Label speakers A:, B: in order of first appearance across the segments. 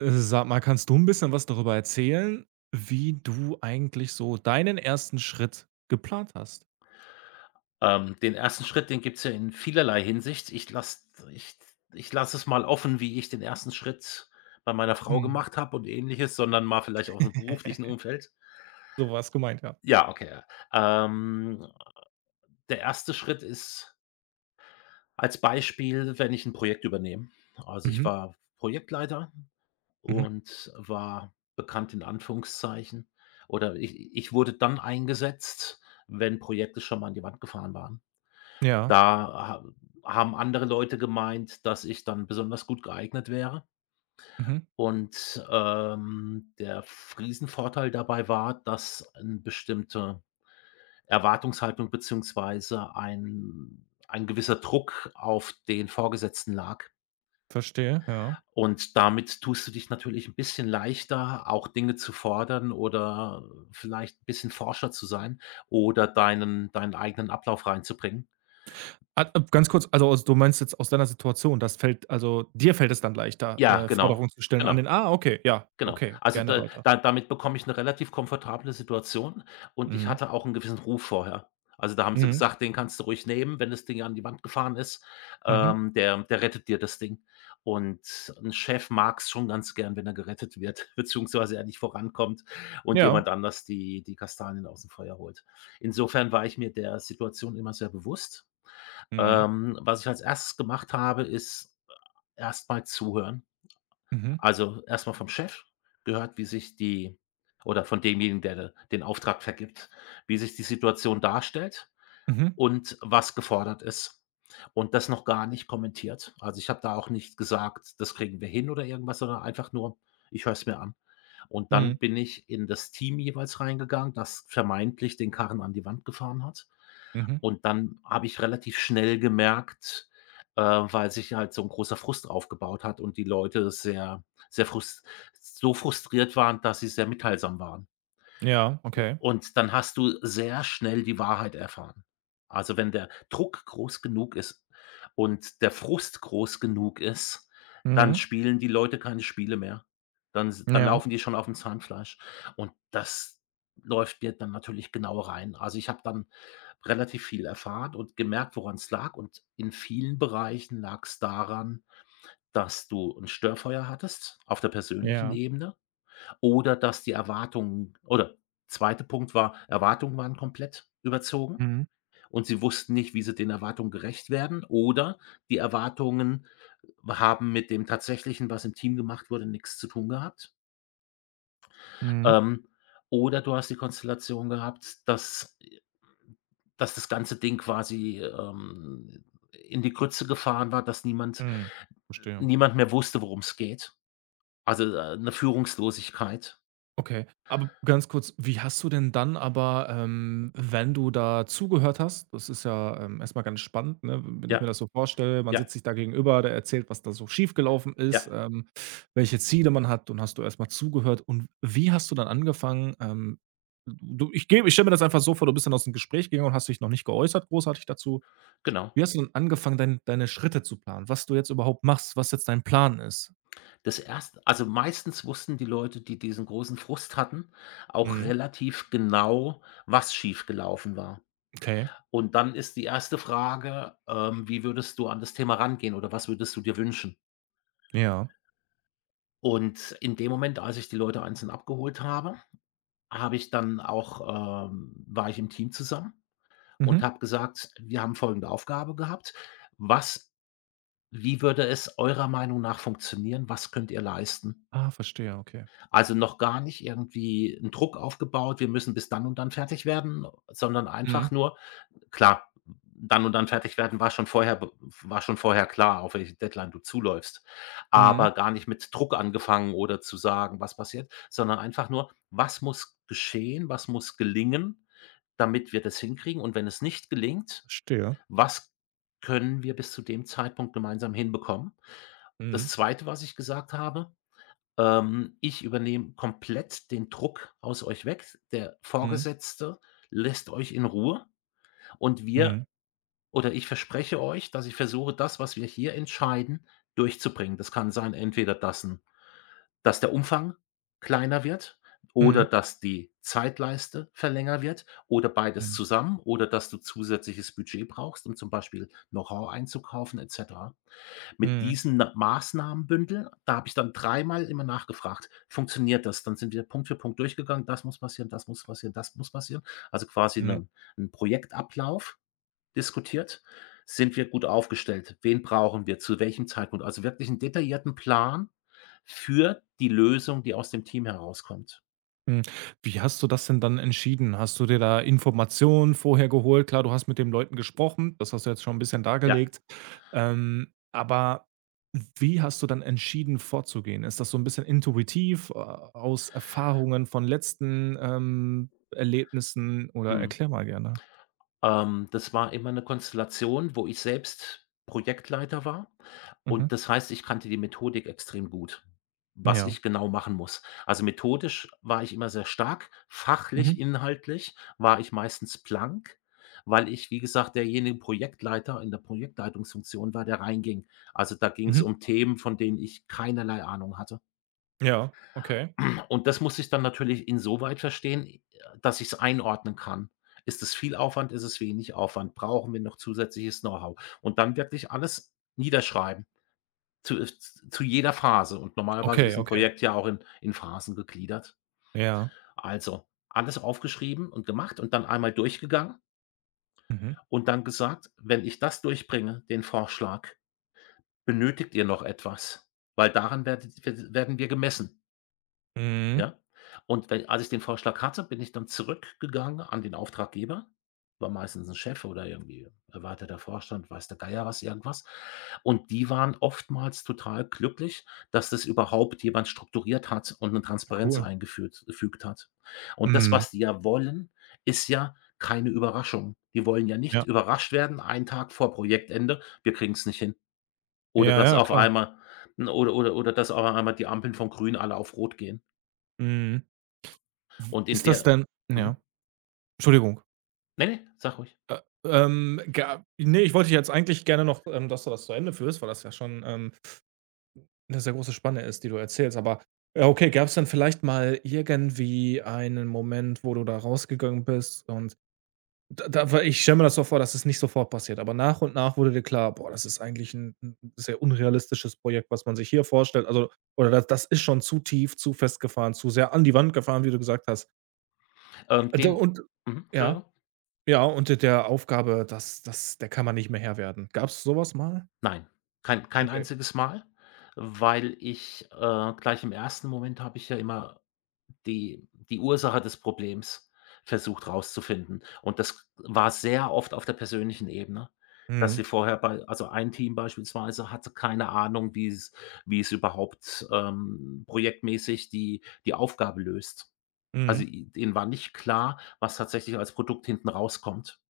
A: Sag mal, kannst du ein bisschen was darüber erzählen, wie du eigentlich so deinen ersten Schritt geplant hast?
B: Den ersten Schritt, den gibt's ja in vielerlei Hinsicht. Ich ich lasse es mal offen, wie ich den ersten Schritt bei meiner Frau
A: Mhm.
B: gemacht habe und Ähnliches, sondern mal vielleicht aus'm beruflichen Umfeld.
A: So war's gemeint, ja.
B: Ja, okay. Ähm, der erste Schritt ist als Beispiel, wenn ich ein Projekt übernehme. Also, ich
A: Mhm,
B: war Projektleiter
A: mhm.
B: und war bekannt in Anführungszeichen oder ich wurde dann eingesetzt, wenn Projekte schon mal an die Wand gefahren waren.
A: Ja,
B: Da ha Haben andere Leute gemeint, dass ich dann besonders gut geeignet wäre.
A: mhm.
B: Und, der f Riesenvorteil dabei war, dass 'n bestimmte Erwartungshaltung beziehungsweise ein gewisser Druck auf den Vorgesetzten lag.
A: Verstehe, ja.
B: Und damit tust du dich natürlich 'n bisschen leichter, auch Dinge zu fordern oder vielleicht 'n bisschen forscher zu sein oder deinen eigenen Ablauf reinzubringen.
A: Ganz kurz, also, aus du meinst jetzt aus deiner Situation, dir fällt es dann leichter,
B: Ja, genau,
A: Forderungen zu stellen an
B: genau.
A: den okay, ja,
B: Genau.
A: okay,
B: Also,
A: gerne
B: da
A: weiter.
B: da damit bekomme ich eine relativ komfortable Situation und ich
A: Mhm,
B: hatte auch einen gewissen Ruf vorher. Also, da haben sie
A: mhm,
B: gesagt: „Den kannst du ruhig nehmen, wenn das Ding an die Wand gefahren ist,
A: mhm.
B: der rettet dir das Ding.“ Und ein Chef mag es schon ganz gern, wenn er gerettet wird, beziehungsweise er nicht vorankommt und
A: Ja.
B: jemand anders die Kastanien aus dem Feuer holt. Insofern war ich mir der Situation immer sehr bewusst.
A: Mhm,
B: Was ich als erstes gemacht habe, ist erstmal zuhören.
A: mhm,
B: Also, erstmal vom Chef gehört, wie sich die oder von demjenigen, der de den Auftrag vergibt, wie sich die Situation darstellt
A: mhm,
B: und was gefordert ist. Und das noch gar nicht kommentiert. Also, ich habe da auch nicht gesagt: „Das kriegen wir hin“ oder irgendwas, sondern einfach nur: „Ich höre es mir an.“ Und
A: mhm,
B: dann bin ich in das Team jeweils reingegangen, das vermeintlich den Karren an die Wand gefahren hat.
A: mhm.
B: Und dann habe ich relativ schnell gemerkt, weil sich halt so ein großer Frust aufgebaut hat und die Leute sehr, sehr frust so frustriert waren, dass sie sehr mitteilsam waren
A: Ja, okay.
B: und dann hast du sehr schnell die Wahrheit erfahren. Also, wenn der Druck groß genug ist und der Frust groß genug ist, dann
A: Mhm.
B: spielen die Leute keine Spiele mehr. Dann
A: Ja,
B: laufen die schon auf dem Zahnfleisch und das läuft dir dann natürlich genau rein. Also, ich habe dann relativ viel erfahren und gemerkt, woran es lag, und in vielen Bereichen lag es daran, dass du ein Störfeuer hattest auf der persönlichen
A: ja.
B: Ebene. Oder dass die Erwartungen oder zweiter Punkt war, Erwartungen waren komplett überzogen
A: Mhm,
B: und sie wussten nicht, wie sie den Erwartungen gerecht werden, oder die Erwartungen haben mit dem Tatsächlichen, was im Team gemacht wurde, nichts zu tun gehabt.
A: mhm.
B: Ähm, oder du hast die Konstellation gehabt, dass das ganze Ding quasi, in die Grütze gefahren war, dass niemand
A: Mhm, verstehe.
B: niemand mehr wusste, worum es geht. Also, 'ne Führungslosigkeit.
A: Okay, aber ganz kurz, wie hast du denn dann aber, wenn du da zugehört hast, das ist ja, erst ganz spannend, ne? Wenn ich mir
B: Ja,
A: das so vorstelle, man
B: ja,
A: sitzt sich da gegenüber, der erzählt, was da so schiefgelaufen ist,
B: ja,
A: welche Ziele man hat, und hast du erstmal zugehört und wie hast du dann angefangen? Ähm, du ich gebe ich stelle mir das einfach so vor, du bist dann aus dem Gespräch gegangen und hast dich noch nicht geäußert großartig dazu.
B: genau.
A: Wie hast du dann angefangen, deine Schritte zu planen? Was du jetzt überhaupt machst, was jetzt dein Plan ist?
B: Das erst Also, meistens wussten die Leute, die diesen großen Frust hatten, auch
A: Mhm,
B: relativ genau, was schiefgelaufen war.
A: okay,
B: Und dann ist die erste Frage, „Wie würdest du an das Thema rangehen oder was würdest du dir wünschen?“
A: ja.
B: Und in dem Moment, als ich die Leute einzeln abgeholt habe, habe ich dann auch war ich im Team zusammen und
A: Mhm.
B: habe gesagt: „Wir haben folgende Aufgabe gehabt. Was Wie würde es eurer Meinung nach funktionieren? Was könnt ihr leisten?“
A: Ah, verstehe, okay.
B: Also, noch gar nicht irgendwie 'n Druck aufgebaut, wir müssen bis dann und dann fertig werden, sondern einfach
A: Mhm.
B: nur klar, dann und dann fertig werden war schon vorher klar, auf welche Deadline du zuläufst,
A: Mhm.
B: aber gar nicht mit Druck angefangen oder zu sagen, was passiert, sondern einfach nur: „Was muss geschehen? Was muss gelingen, damit wir das hinkriegen? Und wenn es nicht gelingt,
A: Verstehe.
B: was können wir bis zu dem Zeitpunkt gemeinsam hinbekommen?“
A: Mhm.
B: Das Zweite, was ich gesagt habe ich übernehme komplett den Druck aus euch weg. Der
A: Mhm.
B: Vorgesetzte lässt euch in Ruhe, und wir
A: Mhm.
B: oder ich verspreche euch, dass ich versuche, das, was wir hier entscheiden, durchzubringen. Das kann sein, entweder dass der Umfang kleiner wird oder
A: Mhm.
B: dass die Zeitleiste verlängert wird oder beides
A: Mhm.
B: zusammen oder dass du zusätzliches Budget brauchst, um zum Beispiel Know-how einzukaufen et cetera. Mit
A: Mhm.
B: diesen Na Maßnahmenbündel, da habe ich dann dreimal immer nachgefragt: „Funktioniert das?“ Dann sind wir Punkt für Punkt durchgegangen: „Das muss passieren, das muss passieren, das muss passieren.“ Also, quasi
A: Mhm.
B: ne, einen 'n Projektablauf diskutiert. Sind wir gut aufgestellt? Wen brauchen wir? Zu welchem Zeitpunkt? Also, wirklich einen detaillierten Plan für die Lösung, die aus dem Team herauskommt.
A: Mhm. Wie hast du das denn dann entschieden? Hast du dir da Informationen vorher geholt? Klar, du hast mit den Leuten gesprochen, das hast du jetzt schon ein bisschen
B: Ja,
A: dargelegt. Aber wie hast du dann entschieden vorzugehen? Ist das so ein bisschen intuitiv, aus Erfahrungen von letzten, Erlebnissen, oder
B: mhm.
A: erklär mal gerne.
B: Das war immer eine Konstellation, wo ich selbst Projektleiter war.
A: Mhm.
B: Und das heißt, ich kannte die Methodik extrem gut, was
A: Ja.
B: ich genau machen muss. Also, methodisch war ich immer sehr stark,
A: Mhm.
B: fachlich, inhaltlich war ich meistens blank, weil ich, wie gesagt, derjenige Projektleiter in der Projektleitungsfunktion war, der reinging. Also, da ging es
A: Mhm.
B: um Themen, von denen ich keinerlei Ahnung hatte.
A: Ja. Okay.
B: Und das muss ich dann natürlich insoweit verstehen, dass ich es einordnen kann. Ist es viel Aufwand? Ist es wenig Aufwand? Brauchen wir noch zusätzliches Know-how? Und dann wirklich alles niederschreiben. Zu äh, zu jeder Phase, und normalerweise
A: Okay,
B: ist ein
A: okay.
B: Projekt ja auch in Phasen gegliedert.
A: Ja.
B: Also, alles aufgeschrieben und gemacht und dann einmal durchgegangen
A: Mhm.
B: und dann gesagt: „Wenn ich das durchbringe, den Vorschlag, benötigt ihr noch etwas? Weil daran werdet werden wir gemessen.“
A: Mhm.
B: Ja. Und we Als ich den Vorschlag hatte, bin ich dann zurückgegangen an den Auftraggeber, war meistens ein Chef oder irgendwie erweiterter Vorstand, weiß der Geier was, irgendwas. Und die waren oftmals total glücklich, dass das überhaupt jemand strukturiert hat und eine Transparenz
A: Cool.
B: eingeführt gefügt hat. Und das,
A: Mhm.
B: was die ja wollen, ist ja keine Überraschung. Die wollen ja nicht
A: Ja.
B: überrascht werden, einen Tag vor Projektende: „Wir kriegen's nicht hin.“ Oder
A: Ja,
B: dass
A: ja,
B: auf
A: klar.
B: einmal oder dass auf einmal die Ampeln von grün alle auf rot gehen.
A: Mhm.
B: Und in
A: Ist das
B: der
A: denn ja,
B: mhm.
A: Entschuldigung.
B: Ne, ne, sag ruhig.
A: Äh, ga ne, ich wollte dich jetzt eigentlich gerne noch, dass du das zu Ende führst, weil das ja schon, 'ne sehr große Spanne ist, die du erzählst. Aber ja, okay, gab's denn vielleicht mal irgendwie einen Moment, wo du da rausgegangen bist und da war ich, stelle mir das so vor, dass es nicht sofort passiert, aber nach und nach wurde dir klar: „Boah, das ist eigentlich ein 'n sehr unrealistisches Projekt, was man sich hier vorstellt.“ Also, oder das ist schon zu tief, zu festgefahren, zu sehr an die Wand gefahren, wie du gesagt hast.
B: Ähm,
A: Da
B: den
A: und
B: mhm,
A: ja,
B: Entschuldigung.
A: ja, und d der Aufgabe, das der kann man nicht mehr Herr werden. Gab's so was mal?
B: Nein, kein
A: Okay.
B: einziges Mal, weil ich, gleich im ersten Moment habe ich ja immer die Ursache des Problems versucht rauszufinden. Und das war sehr oft auf der persönlichen Ebene, dass
A: Mhm.
B: sie vorher bei also ein Team beispielsweise hatte keine Ahnung, wie es überhaupt, projektmäßig die Aufgabe löst. Also,
A: Mhm.
B: i denen war nicht klar, was tatsächlich als Produkt hinten rauskommt.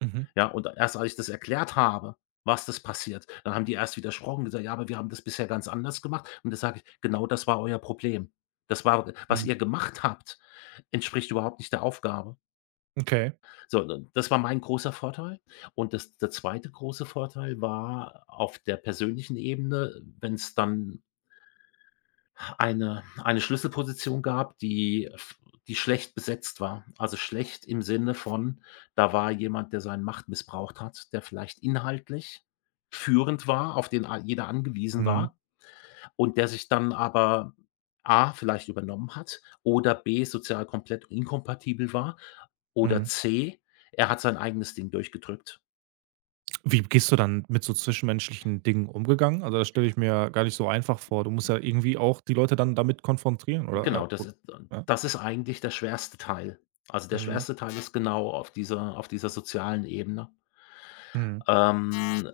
A: Mhm.
B: Ja, und erst als ich das erklärt habe, was das passiert, dann haben die erst widersprochen und gesagt: „Ja, aber wir haben das bisher ganz anders gemacht.“ Und da sage ich: „Genau das war euer Problem. Das war was
A: Mhm.
B: ihr gemacht habt, entspricht überhaupt nicht der Aufgabe.“
A: Okay.
B: So, d das war mein großer Vorteil. Und das der zweite große Vorteil war auf der persönlichen Ebene, wenn es dann eine Schlüsselposition gab, die schlecht besetzt war. Also, schlecht im Sinne von, da war jemand, der seine Macht missbraucht hat, der vielleicht inhaltlich führend war, auf den a jeder angewiesen
A: Mhm.
B: war und der sich dann aber A, vielleicht übernommen hat oder B, sozial komplett inkompatibel war oder
A: Mhm.
B: C, er hat sein eigenes Ding durchgedrückt.
A: Wie gehst du dann mit so zwischenmenschlichen Dingen umgegangen? Also, das stelle ich mir gar nicht so einfach vor. Du musst ja irgendwie auch die Leute dann damit konfrontieren oder,
B: Genau,
A: ja?
B: das ist eigentlich der schwerste Teil. Also, der
A: Mhm,
B: schwerste Teil ist genau auf dieser sozialen Ebene.
A: mhm.
B: Ähm,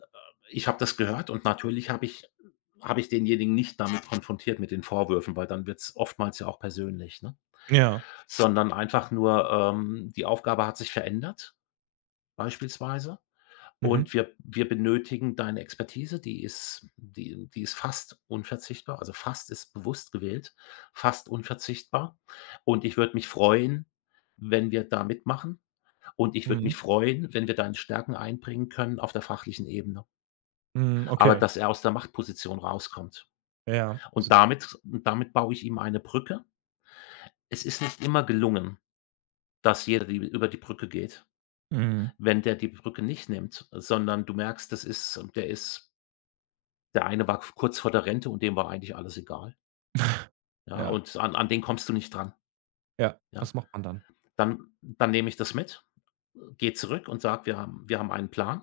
B: ich habe das gehört und natürlich habe ich denjenigen nicht damit konfrontiert mit den Vorwürfen, weil dann wird's oftmals ja auch persönlich, ne?
A: Ja.
B: Sondern einfach nur, die Aufgabe hat sich verändert beispielsweise,
A: Mhm.
B: und wir benötigen deine Expertise, die ist fast unverzichtbar. Also, fast ist bewusst gewählt, fast unverzichtbar, und ich würde mich freuen, wenn wir da mitmachen, und ich würde
A: Mhm.
B: mich freuen, wenn wir deine Stärken einbringen können auf der fachlichen Ebene,
A: Mhm,
B: aber
A: okay.
B: dass er aus der Machtposition rauskommt.
A: Ja, ja. Also
B: Und damit baue ich ihm eine Brücke. Es ist nicht immer gelungen, dass jeder die über die Brücke geht.
A: mhm.
B: Wenn der die Brücke nicht nimmt, sondern du merkst, das ist der eine war kurz vor der Rente und dem war eigentlich alles egal. Ja,
A: Ja,
B: und an den kommst du nicht dran,
A: ja.
B: ja?
A: Was macht man dann?
B: Dann nehme ich das mit, gehe zurück und sage: Wir haben einen Plan.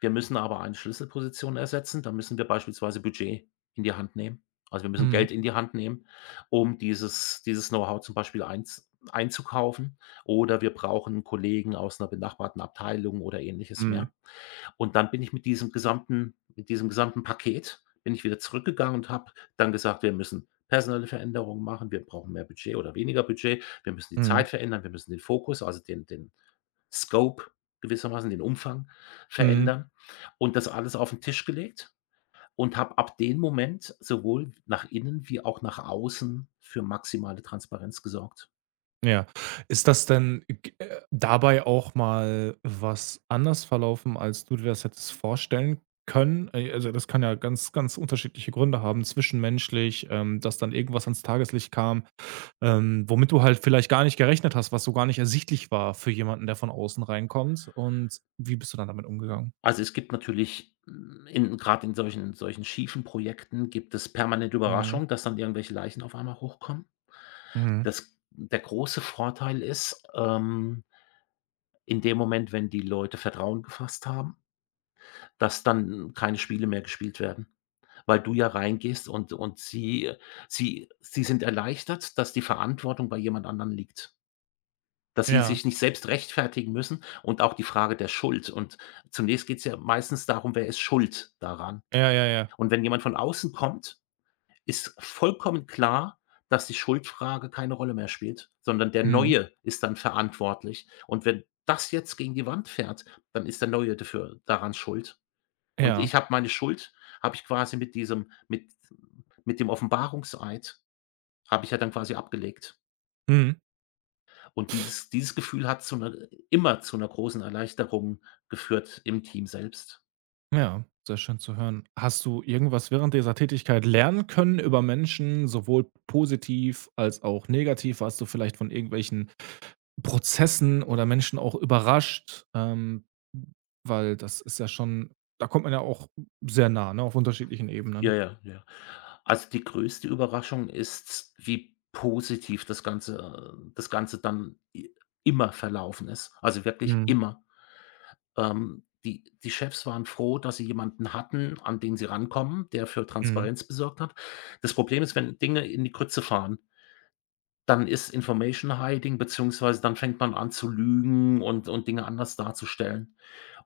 B: Wir müssen aber eine Schlüsselposition ersetzen. Da müssen wir beispielsweise Budget in die Hand nehmen. Also, wir müssen
A: Mhm.
B: Geld in die Hand nehmen, um dieses Know-how zum Beispiel einzukaufen, oder wir brauchen 'n Kollegen aus einer benachbarten Abteilung oder Ähnliches
A: Mhm.
B: mehr.“ Und dann bin ich mit diesem gesamten Paket bin ich wieder zurückgegangen und habe dann gesagt: „Wir müssen personelle Veränderungen machen. Wir brauchen mehr Budget oder weniger Budget. Wir müssen die
A: Mhm.
B: Zeit verändern. Wir müssen den Fokus, also den Scope gewissermaßen, den Umfang
A: Mhm.
B: verändern.“ Und das alles auf den Tisch gelegt und habe ab dem Moment sowohl nach innen wie auch nach außen für maximale Transparenz gesorgt.
A: Ja. Ist das denn g dabei auch mal was anders verlaufen, als du dir das hättest vorstellen können? Also, das kann ja ganz, ganz unterschiedliche Gründe haben, zwischenmenschlich, dass dann irgendwas ans Tageslicht kam, womit du halt vielleicht gar nicht gerechnet hast, was so gar nicht ersichtlich war für jemanden, der von außen reinkommt. Und wie bist du dann damit umgegangen?
B: Also, es gibt natürlich hm, in gerade in solchen schiefen Projekten gibt es permanent
A: Mhm.
B: Überraschungen, dass dann irgendwelche Leichen auf einmal hochkommen.
A: Mhm.
B: Das Der große Vorteil ist, in dem Moment, wenn die Leute Vertrauen gefasst haben, dass dann keine Spiele mehr gespielt werden, weil du ja reingehst, und sie sind erleichtert, dass die Verantwortung bei jemand anderem liegt, dass sie
A: Ja.
B: sich nicht selbst rechtfertigen müssen, und auch die Frage der Schuld. Und zunächst geht es ja meistens darum, wer ist schuld daran?
A: Ja, ja, ja.
B: Und wenn jemand von außen kommt, ist vollkommen klar, dass die Schuldfrage keine Rolle mehr spielt, sondern der
A: Mhm.
B: Neue ist dann verantwortlich. Und wenn das jetzt gegen die Wand fährt, dann ist der Neue dafür daran schuld. Und
A: Ja.
B: ich habe meine Schuld habe ich quasi mit diesem mit dem Offenbarungseid habe ich ja dann quasi abgelegt.
A: Mhm.
B: Und dieses Gefühl hat zu einer immer zu einer großen Erleichterung geführt im Team selbst.
A: Ja, sehr schön zu hören. Hast du irgendwas während dieser Tätigkeit lernen können über Menschen, sowohl positiv als auch negativ? Warst du vielleicht von irgendwelchen Prozessen oder Menschen auch überrascht? Weil das ist ja schon, da kommt man ja auch sehr nah, ne, auf unterschiedlichen
B: Ja,
A: Ebenen.
B: ja, ja. Also, die größte Überraschung ist, wie positiv das Ganze dann i immer verlaufen ist. Also, wirklich
A: Mhm.
B: immer. Die Chefs waren froh, dass sie jemanden hatten, an den sie rankommen, der für
A: Mhm.
B: Transparenz besorgt hat. Das Problem ist, wenn Dinge in die Grütze fahren, dann ist Information Hiding beziehungsweise dann fängt man an zu lügen und Dinge anders darzustellen.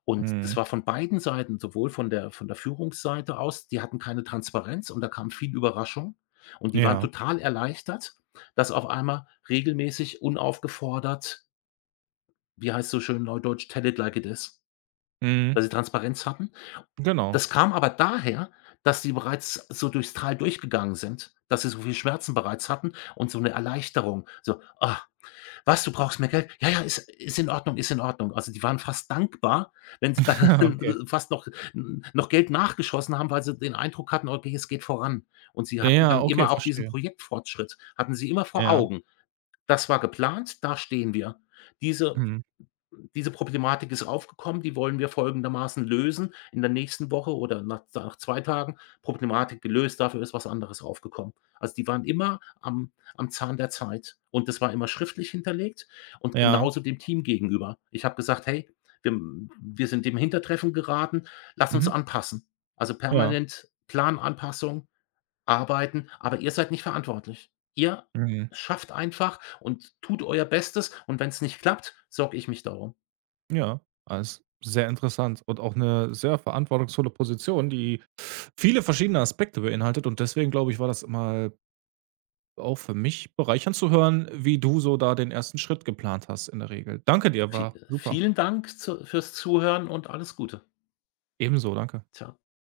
B: Und das
A: Mhm.
B: war von beiden Seiten, sowohl von der Führungsseite aus, die hatten keine Transparenz und da kam viel Überraschung, und die waren
A: Ja.
B: total erleichtert, dass auf einmal regelmäßig unaufgefordert, wie heißt so schön neudeutsch, „Tell it like it is“,
A: Mhm.
B: weil sie Transparenz hatten.
A: Genau.
B: Das kam aber daher, dass sie bereits so durchs Tal durchgegangen sind, dass sie so viel Schmerzen bereits hatten und so eine Erleichterung, so: „Ah, was, du brauchst mehr Geld? Ja, ja, ist ist in Ordnung, ist in Ordnung.“ Also, die waren fast dankbar, wenn sie dann
A: Okay.
B: fast noch noch Geld nachgeschossen haben, weil sie den Eindruck hatten: „Okay, es geht voran.“ Und sie hatten
A: Ja,
B: dann
A: okay,
B: immer auch diesen
A: verstehe.
B: Projektfortschritt hatten sie immer vor
A: Ja.
B: Augen. Das war geplant, da stehen wir. Diese
A: Mhm.
B: diese Problematik ist aufgekommen, die wollen wir folgendermaßen lösen in der nächsten Woche oder nach nach 2 Tagen Problematik gelöst, dafür ist was anderes aufgekommen. Also, die waren immer am Zahn der Zeit, und das war immer schriftlich hinterlegt und
A: Ja.
B: genauso dem Team gegenüber. Ich habe gesagt: „Hey, wir wir sind dem Hintertreffen geraten, lass uns
A: Mhm.
B: anpassen.“ Also,
A: Ja.
B: permanent Plananpassung, arbeiten, aber ihr seid nicht verantwortlich. Ihr
A: Mhm.
B: schafft einfach und tut euer Bestes, und wenn es nicht klappt, sorge ich mich darum.
A: Ja, ah, ist sehr interessant und auch eine sehr verantwortungsvolle Position, die viele verschiedene Aspekte beinhaltet, und deswegen, glaube ich, war das mal auch für mich bereichernd zu hören, wie du so da den ersten Schritt geplant hast in der Regel. Danke dir,
B: Vi
A: war super.
B: Vielen Dank zu fürs Zuhören und alles Gute.
A: Ebenso, danke.
B: Tschau.